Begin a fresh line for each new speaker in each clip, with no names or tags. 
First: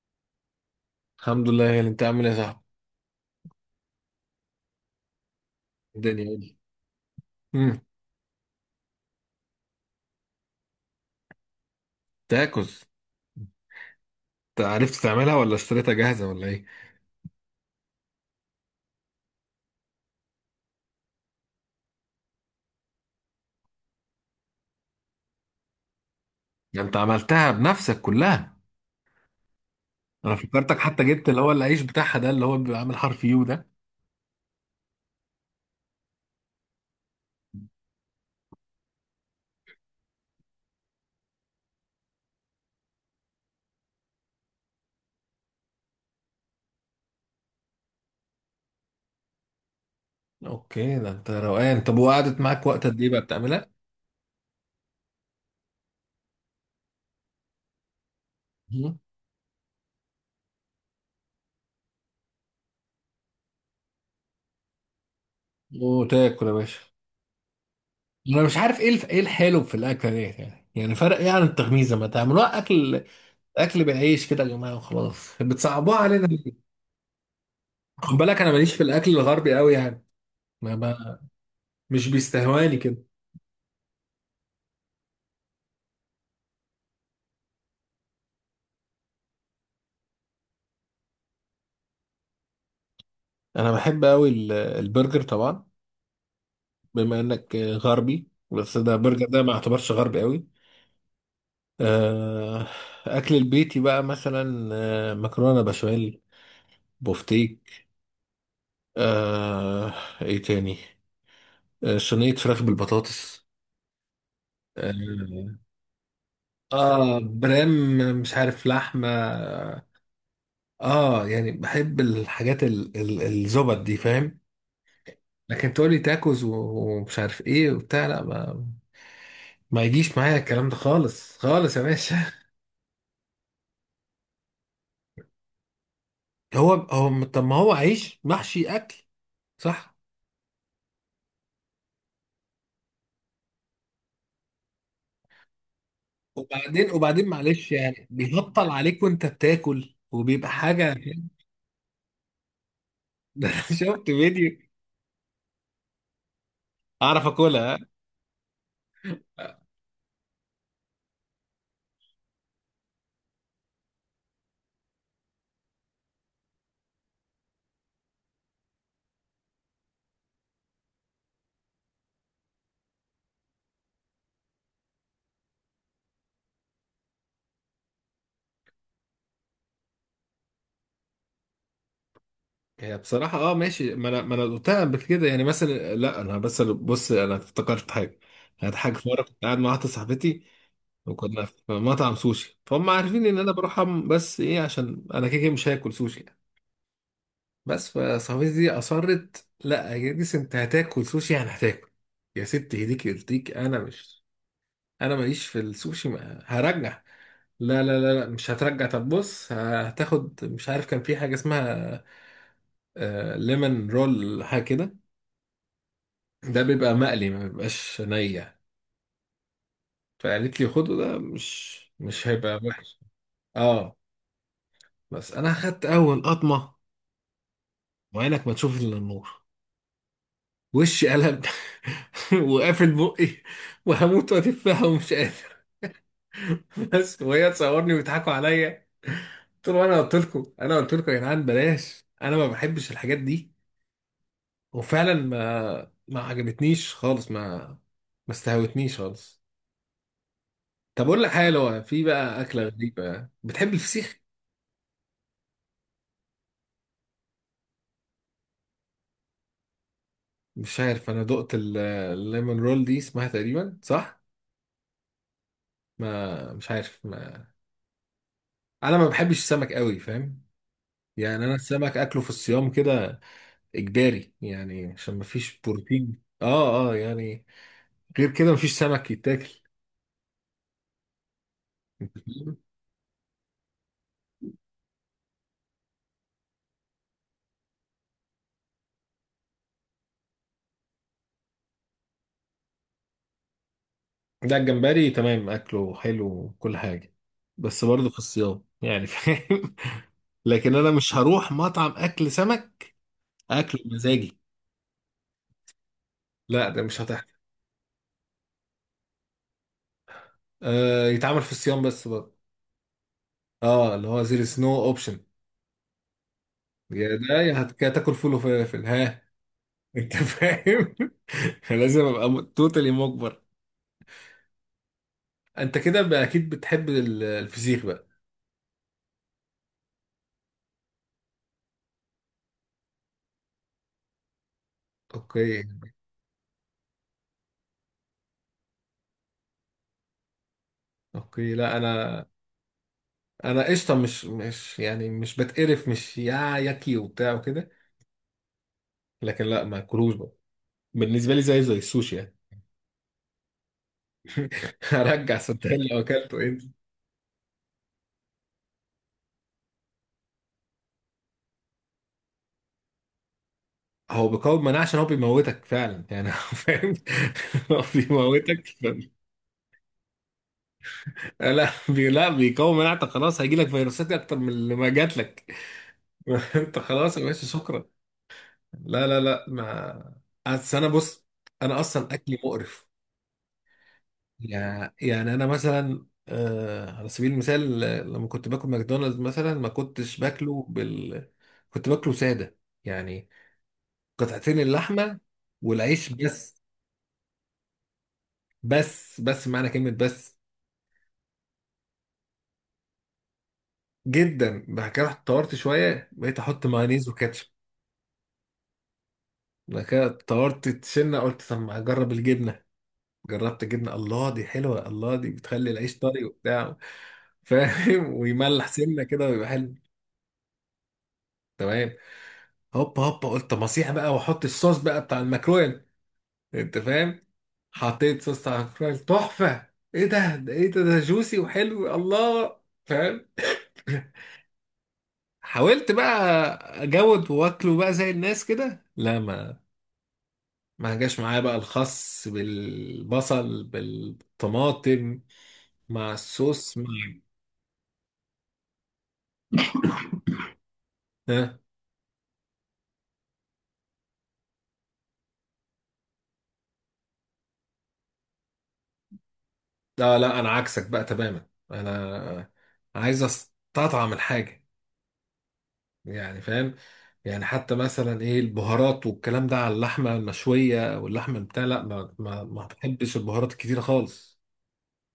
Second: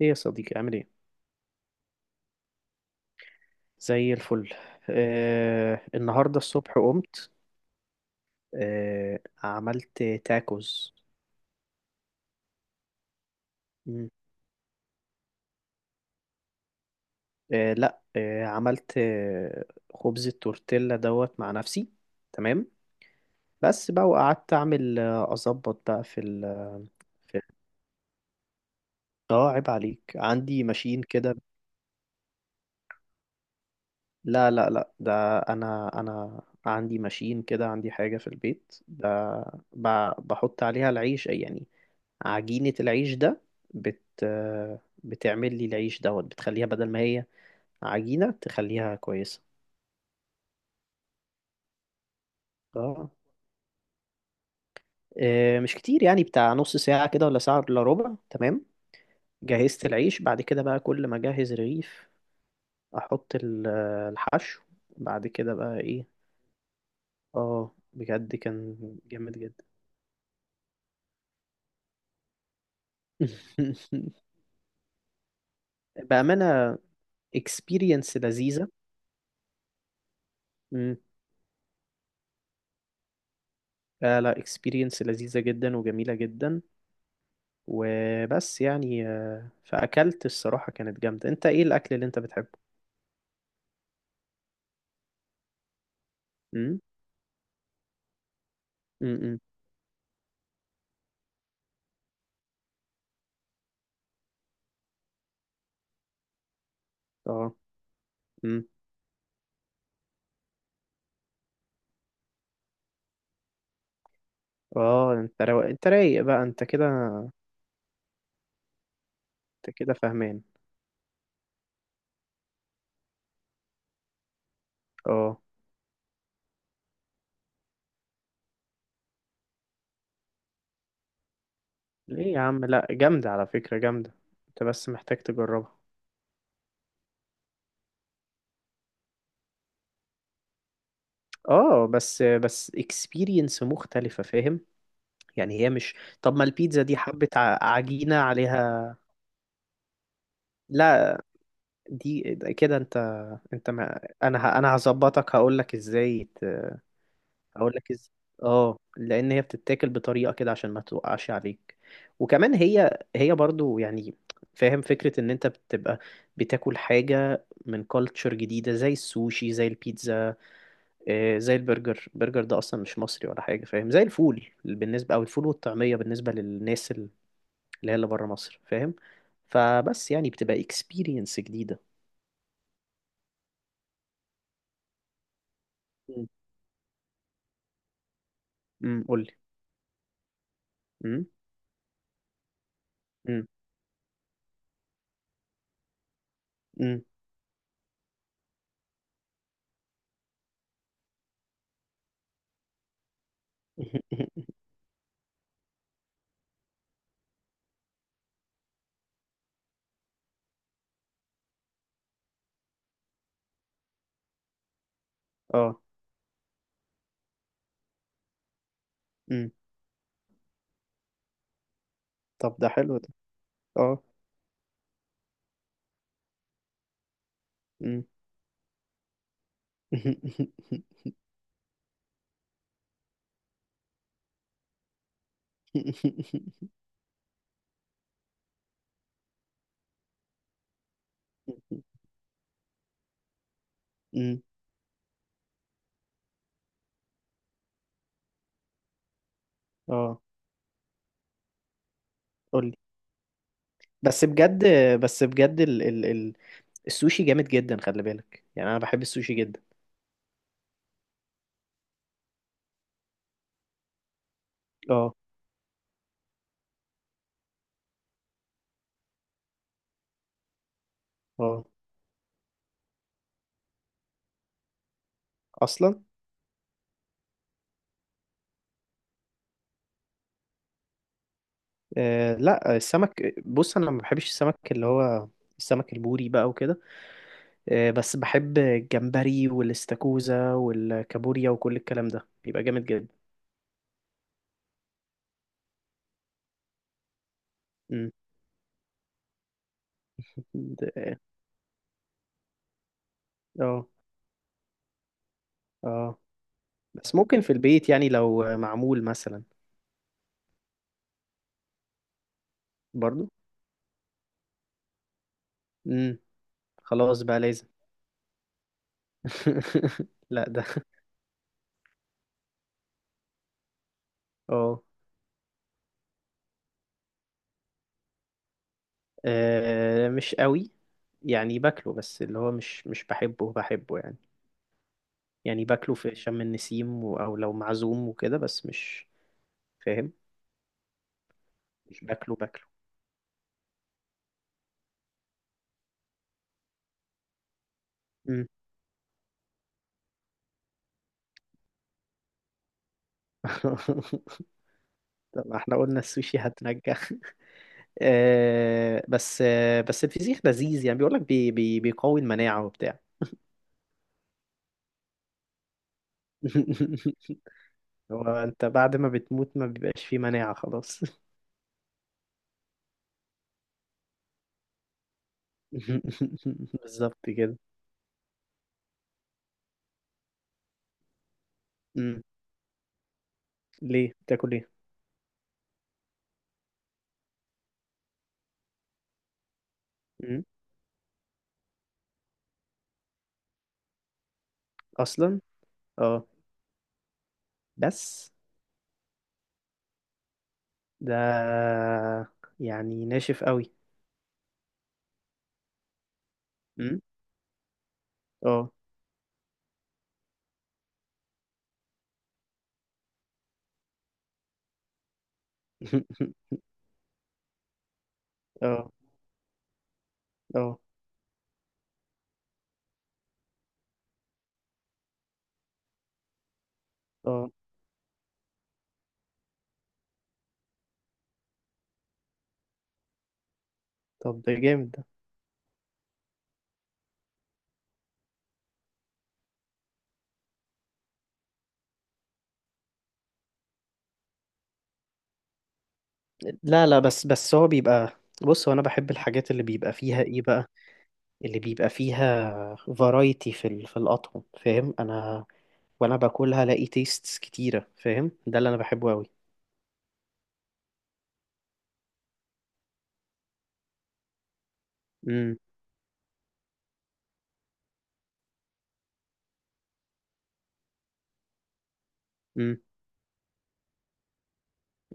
ايه يا صديقي، عامل ايه؟
الحمد لله، يا اللي انت عامل ايه يا صاحبي.
زي الفل.
الدنيا
النهارده
قولي.
الصبح قمت.
امم
عملت تاكوز.
تاكوز.
مم.
انت عرفت تعملها ولا اشتريتها جاهزه ولا ايه؟
لا، عملت خبز التورتيلا دوت مع نفسي. تمام. بس بقى، وقعدت اعمل، اظبط بقى في ال
ده انت
في
عملتها بنفسك كلها؟
اه، عيب عليك،
انا
عندي
فكرتك
ماشين
حتى جبت
كده.
اللي هو العيش بتاعها ده اللي هو بيبقى عامل حرف يو ده.
لا لا لا، ده انا عندي ماشين كده، عندي حاجة في البيت ب... بحط عليها العيش يعني، عجينة العيش ده، بت بتعمل لي العيش دوت، بتخليها بدل ما هي عجينة، تخليها كويسة.
اوكي، ده انت روقان. طب وقعدت معاك وقت قد ايه
اه.
بقى بتعملها؟
مش كتير يعني، بتاع نص ساعة كده ولا ساعة إلا ربع. تمام.
مم.
جهزت العيش، بعد كده بقى كل ما أجهز رغيف أحط الحشو. بعد كده بقى إيه؟
وتاكل يا باشا.
اه، بجد
انا مش
كان
عارف ايه
جامد
الحلو
جدا.
في الاكله ديت، يعني فرق ايه عن التغميزه، ما تعملوها اكل؟ اكل بالعيش كده يا جماعه وخلاص، بتصعبوها علينا ليه؟
بأمانة
خد
experience
بالك انا
لذيذة.
ماليش في الاكل الغربي قوي يعني. ما...
مم.
ما... مش بيستهواني كده.
لا لا، experience لذيذة جدا وجميلة جدا. وبس يعني، فأكلت الصراحة كانت جامدة. انت ايه الأكل اللي انت بتحبه؟
انا بحب قوي البرجر طبعا.
امم.
بما انك غربي، بس ده برجر
امم.
ده ما اعتبرش غربي قوي. آه، اكل البيتي بقى مثلا، مكرونه بشاميل،
اه.
بوفتيك.
امم.
آه، ايه تاني؟ صينيه فراخ بالبطاطس.
اه،
اه
انت رايق بقى انت كده،
برام مش عارف لحمه.
انت كده فاهمان.
اه يعني بحب الحاجات الزبط دي، فاهم.
اه.
لكن تقولي تاكوز ومش عارف ايه وبتاع، لا، ما يجيش معايا الكلام ده خالص خالص يا باشا.
ليه يا عم؟ لا، جامدة على فكرة، جامدة. انت بس محتاج تجربها.
هو هو طب ما هو عيش محشي اكل. صح.
اه، بس اكسبيرينس مختلفة، فاهم؟ يعني هي مش، طب ما البيتزا دي
وبعدين
حبة
معلش، يعني
عجينة
بيهطل
عليها.
عليك وانت بتاكل وبيبقى حاجه
لا، دي كده انت،
ده أنا
انت ما...
شفت
انا ه...
فيديو
انا هظبطك هقولك ازاي،
اعرف
اقول
اكلها.
لك إز... اه، لان هي بتتاكل بطريقه كده عشان ما توقعش عليك. وكمان هي برضو يعني، فاهم فكره ان انت بتبقى بتاكل حاجه من كالتشر جديده، زي السوشي، زي البيتزا، زي البرجر. البرجر ده اصلا مش مصري ولا حاجه، فاهم؟ زي الفول بالنسبه، او الفول والطعميه بالنسبه للناس اللي هي اللي بره مصر، فاهم؟ فبس يعني بتبقى اكسبيرينس جديده.
هي بصراحه ماشي، ما انا قلتها قبل كده يعني. مثلا لا،
امم.
انا بس، بص انا افتكرت حاجه. كانت حاجه
أمم،
في
قول
مره،
لي.
كنت قاعد مع واحده صاحبتي
امم.
وكنا في مطعم سوشي، فهم عارفين ان
امم.
انا بروح بس ايه، عشان انا كده كده مش هاكل سوشي يعني.
أمم.
بس فصاحبتي دي اصرت، لا يا جديس، انت هتاكل سوشي، يعني هتاكل. يا ست ايديك يرضيك، انا ماليش في السوشي، ما هرجع. لا لا لا لا، مش هترجع، طب بص هتاخد، مش عارف كان في حاجه اسمها ليمون رول حاجه كده،
اه.
ده بيبقى مقلي ما بيبقاش نية.
امم.
فقالت لي خده، ده مش
طب
هيبقى
ده حلو
وحش.
ده.
اه
اه.
بس انا خدت اول قطمه، وعينك ما تشوف الا النور، وشي قلب وقافل بقي، وهموت واتفها ومش قادر بس وهي تصورني ويضحكوا عليا. قلت له انا قلت لكم، انا قلت لكم يا جدعان بلاش، انا ما بحبش الحاجات دي.
أمم،
وفعلا ما عجبتنيش خالص، ما استهوتنيش خالص.
اه.
طب اقول لك حاجه، لو في بقى اكله
قولي.
غريبه، بتحب الفسيخ؟
بس بجد، بس بجد، ال السوشي جامد جدا، خلي بالك، يعني انا بحب السوشي جدا.
مش عارف، انا دقت الليمون رول دي اسمها تقريبا صح؟
اه.
ما مش عارف ما. انا ما بحبش السمك قوي فاهم. يعني انا
اه.
السمك اكله في الصيام كده، اجباري، يعني عشان مفيش
اصلا.
بروتين. اه اه يعني غير كده مفيش سمك يتاكل.
آه، لا، السمك بص انا ما بحبش السمك اللي هو السمك البوري بقى وكده. آه، بس بحب الجمبري والاستاكوزا والكابوريا، وكل الكلام ده بيبقى جامد جدا.
ده الجمبري تمام، اكله حلو وكل حاجه، بس برضه
أمم،
في الصيام يعني، فاهم لكن انا مش
اه.
هروح مطعم اكل سمك، اكله
اه.
مزاجي.
آه.
لا ده مش
بس
هتحصل.
ممكن في البيت يعني، لو معمول مثلا.
يتعمل في الصيام بس برضه.
برضو.
اه اللي هو زير سنو اوبشن.
امم.
يا
خلاص بقى،
ده، يا
لازم.
يا تاكل فول وفلافل، ها؟ انت
لا ده.
فاهم لازم ابقى توتالي مجبر.
اه.
انت كده بقى اكيد بتحب الفسيخ بقى.
مش قوي، يعني باكله بس اللي هو مش بحبه بحبه، يعني.
اوكي.
يعني باكله في شم النسيم، او لو معزوم وكده، بس مش، فاهم،
اوكي، لا،
مش باكله باكله.
انا قشطه، مش يعني مش بتقرف، مش يا ياكي وبتاع وكده،
مم.
لكن لا، ما اكلوش بقى. بالنسبه لي زي السوشي يعني هرجع
طب ما احنا
صدقني لو
قلنا السوشي
اكلته انت.
هتنجح. آه بس الفسيخ لذيذ، يعني بيقول لك بي بي بيقوي المناعة وبتاع.
هو بيقاوم مناعه، عشان هو بيموتك فعلا يعني هو فاهم. هو
هو انت
بيموتك
بعد ما بتموت ما بيبقاش فيه مناعة، خلاص.
لا لا بيقاوم مناعتك خلاص، هيجي لك فيروسات اكتر من اللي ما جات لك انت
بالظبط
خلاص يا باشا
كده.
شكرا. لا لا لا، ما أصل انا بص، انا اصلا
مم.
اكلي مقرف.
ليه؟ بتاكل ايه؟
يعني انا مثلا، على سبيل المثال، لما كنت باكل ماكدونالدز مثلا، ما كنتش
مم.
باكله كنت باكله ساده يعني، قطعتين اللحمه
اصلا.
والعيش
اه.
بس.
بس.
بس معنى كلمه بس،
ده يعني ناشف قوي.
جدا. بعد كده رحت طورت شويه، بقيت احط
مم.
مايونيز وكاتشب.
اه.
بعد كده طورت سنه قلت، طب ما اجرب الجبنه. جربت الجبنه، الله دي حلوه، الله دي بتخلي العيش طري وبتاع، فاهم ويملح
اه.
سنه كده ويبقى حلو.
اه.
تمام. هوبا هوبا قلت، طب اصيح بقى واحط الصوص بقى بتاع الماكرويل، انت فاهم.
اه.
حطيت صوص بتاع الماكرويل تحفه. ايه ده، ايه ده جوسي وحلو، الله، فاهم.
طب ده جامد ده.
حاولت بقى اجود واكله بقى زي الناس كده، لا، ما جاش معايا بقى الخس بالبصل بالطماطم مع الصوص
لا لا، بس هو بيبقى، بص هو انا بحب الحاجات اللي بيبقى فيها ايه بقى؟ اللي
ها.
بيبقى فيها فرايتي في الاطعم، فاهم؟ انا وانا باكلها الاقي تيستس كتيره، فاهم؟ ده اللي انا بحبه قوي.
لا لا، انا عكسك بقى تماما، انا عايز استطعم الحاجه،
امم.
يعني فاهم. يعني حتى مثلا، ايه البهارات والكلام ده على اللحمه المشويه واللحمه بتاع، لا، ما
امم.
بحبش البهارات الكتيره خالص.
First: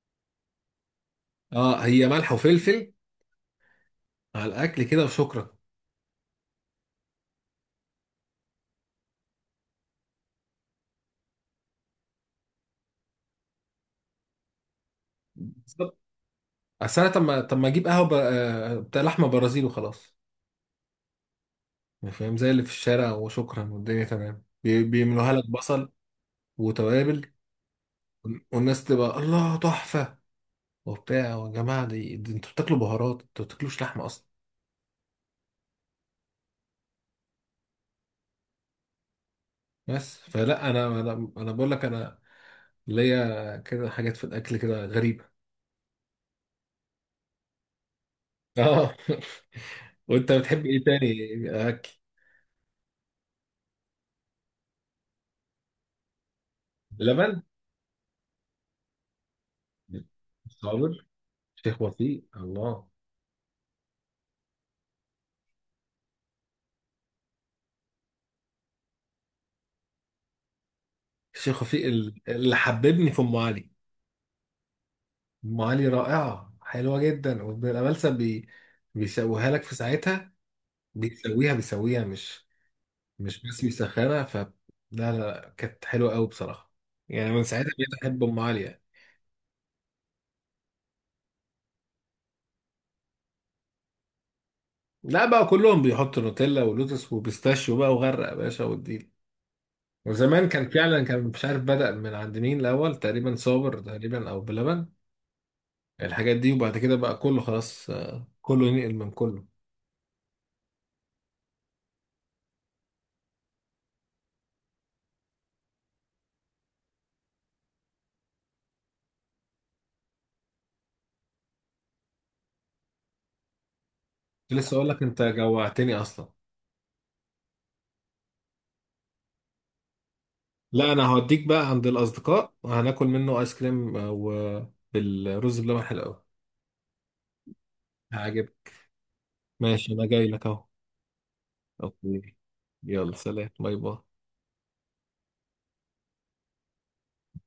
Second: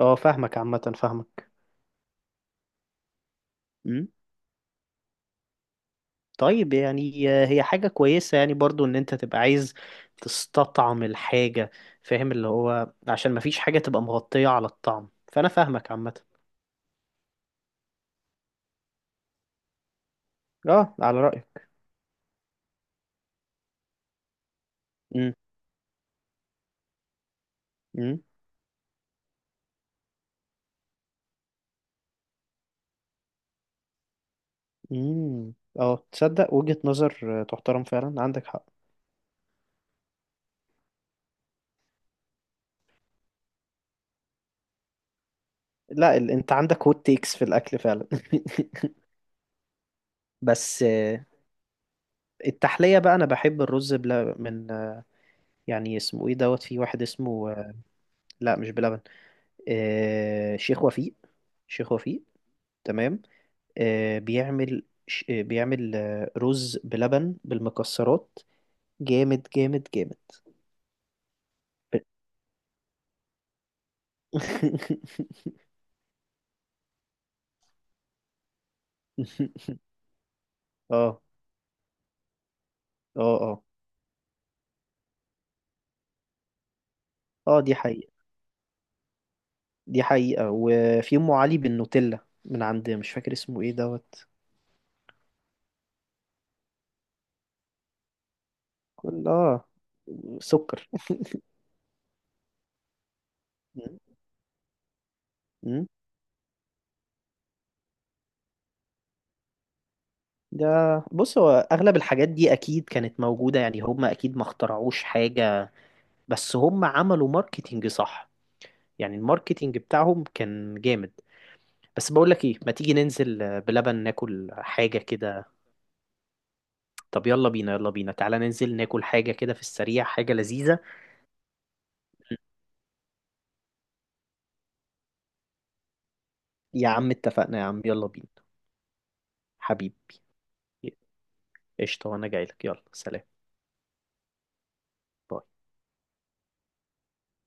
اه، فاهمك عامه.
اه، هي ملح وفلفل
فاهمك.
على الاكل كده وشكرا.
طيب يعني هي حاجة كويسة يعني برضو ان انت تبقى عايز تستطعم الحاجة، فاهم؟ اللي هو عشان مفيش حاجة تبقى مغطية على الطعم. فانا فاهمك
بالظبط.
عامة.
اصل انا، طب ما اجيب قهوه بتاع لحمه برازيل وخلاص،
اه، على رأيك.
يعني فاهم، زي اللي في الشارع وشكرا، والدنيا تمام، بيعملوها
امم.
لك بصل وتوابل،
امم.
والناس تبقى، الله تحفه، وبتاع. يا جماعه دي انتوا بتاكلوا بهارات، انتوا ما بتاكلوش لحمه اصلا.
امم. اه، تصدق وجهة نظر، تحترم فعلا، عندك حق.
بس فلا، انا انا أنا بقول لك، انا اللي هي كده حاجات في الاكل كده غريبه.
لا انت عندك هوت تيكس في الاكل فعلا.
اه وانت بتحب
بس
ايه تاني اكل؟
التحلية بقى، انا بحب الرز بلبن من، يعني اسمه ايه دوت، في واحد
لبن.
اسمه، لا مش بلبن، شيخ
صابر،
وفيق.
شيخ
شيخ وفيق،
وفيق، الله.
تمام. بيعمل بيعمل رز بلبن بالمكسرات. جامد جامد جامد.
الشيخ وفيق اللي حببني في ام علي. ام علي رائعه، حلوه جدا، وابن الامالسه بيسويها لك في ساعتها.
اه
بيسويها، مش
اه
بس
اه.
بيسخنها، لا لا لا، كانت حلوه قوي بصراحه. يعني من
اه.
ساعتها
دي
بقيت
حقيقة.
احب ام علي يعني.
دي حقيقة. وفي أم علي بالنوتيلا من عند، مش فاكر اسمه ايه دوت.
لا بقى كلهم بيحطوا نوتيلا ولوتس وبيستاشيو بقى، وغرق يا باشا والديل.
كل اه.
وزمان كان
سكر.
فعلا، كان مش عارف بدأ من عند مين الأول، تقريبا صابر
مم.
تقريبا، أو بلبن.
مم.
الحاجات دي، وبعد كده بقى كله خلاص، كله ينقل من كله.
ده بص، هو أغلب الحاجات دي أكيد كانت موجودة، يعني هم أكيد ما اخترعوش حاجة، بس هم عملوا ماركتينج، صح؟ يعني الماركتينج بتاعهم كان جامد. بس بقول لك ايه، ما تيجي ننزل، بلبن، ناكل
كنت لسه أقول
حاجة
لك، أنت
كده.
جوعتني أصلا.
طب يلا بينا، يلا بينا، تعالى ننزل ناكل حاجة كده في السريع، حاجة لذيذة.
لا، أنا هوديك بقى عند الأصدقاء وهناكل منه آيس كريم، وبالرز بلبن حلو أوي،
يا عم اتفقنا يا عم، يلا بينا.
هعجبك. ماشي، أنا
حبيبي،
جاي لك أهو.
قشطة، وانا
أوكي.
جاي لك. يلا
يلا
سلام.
سلام، باي باي.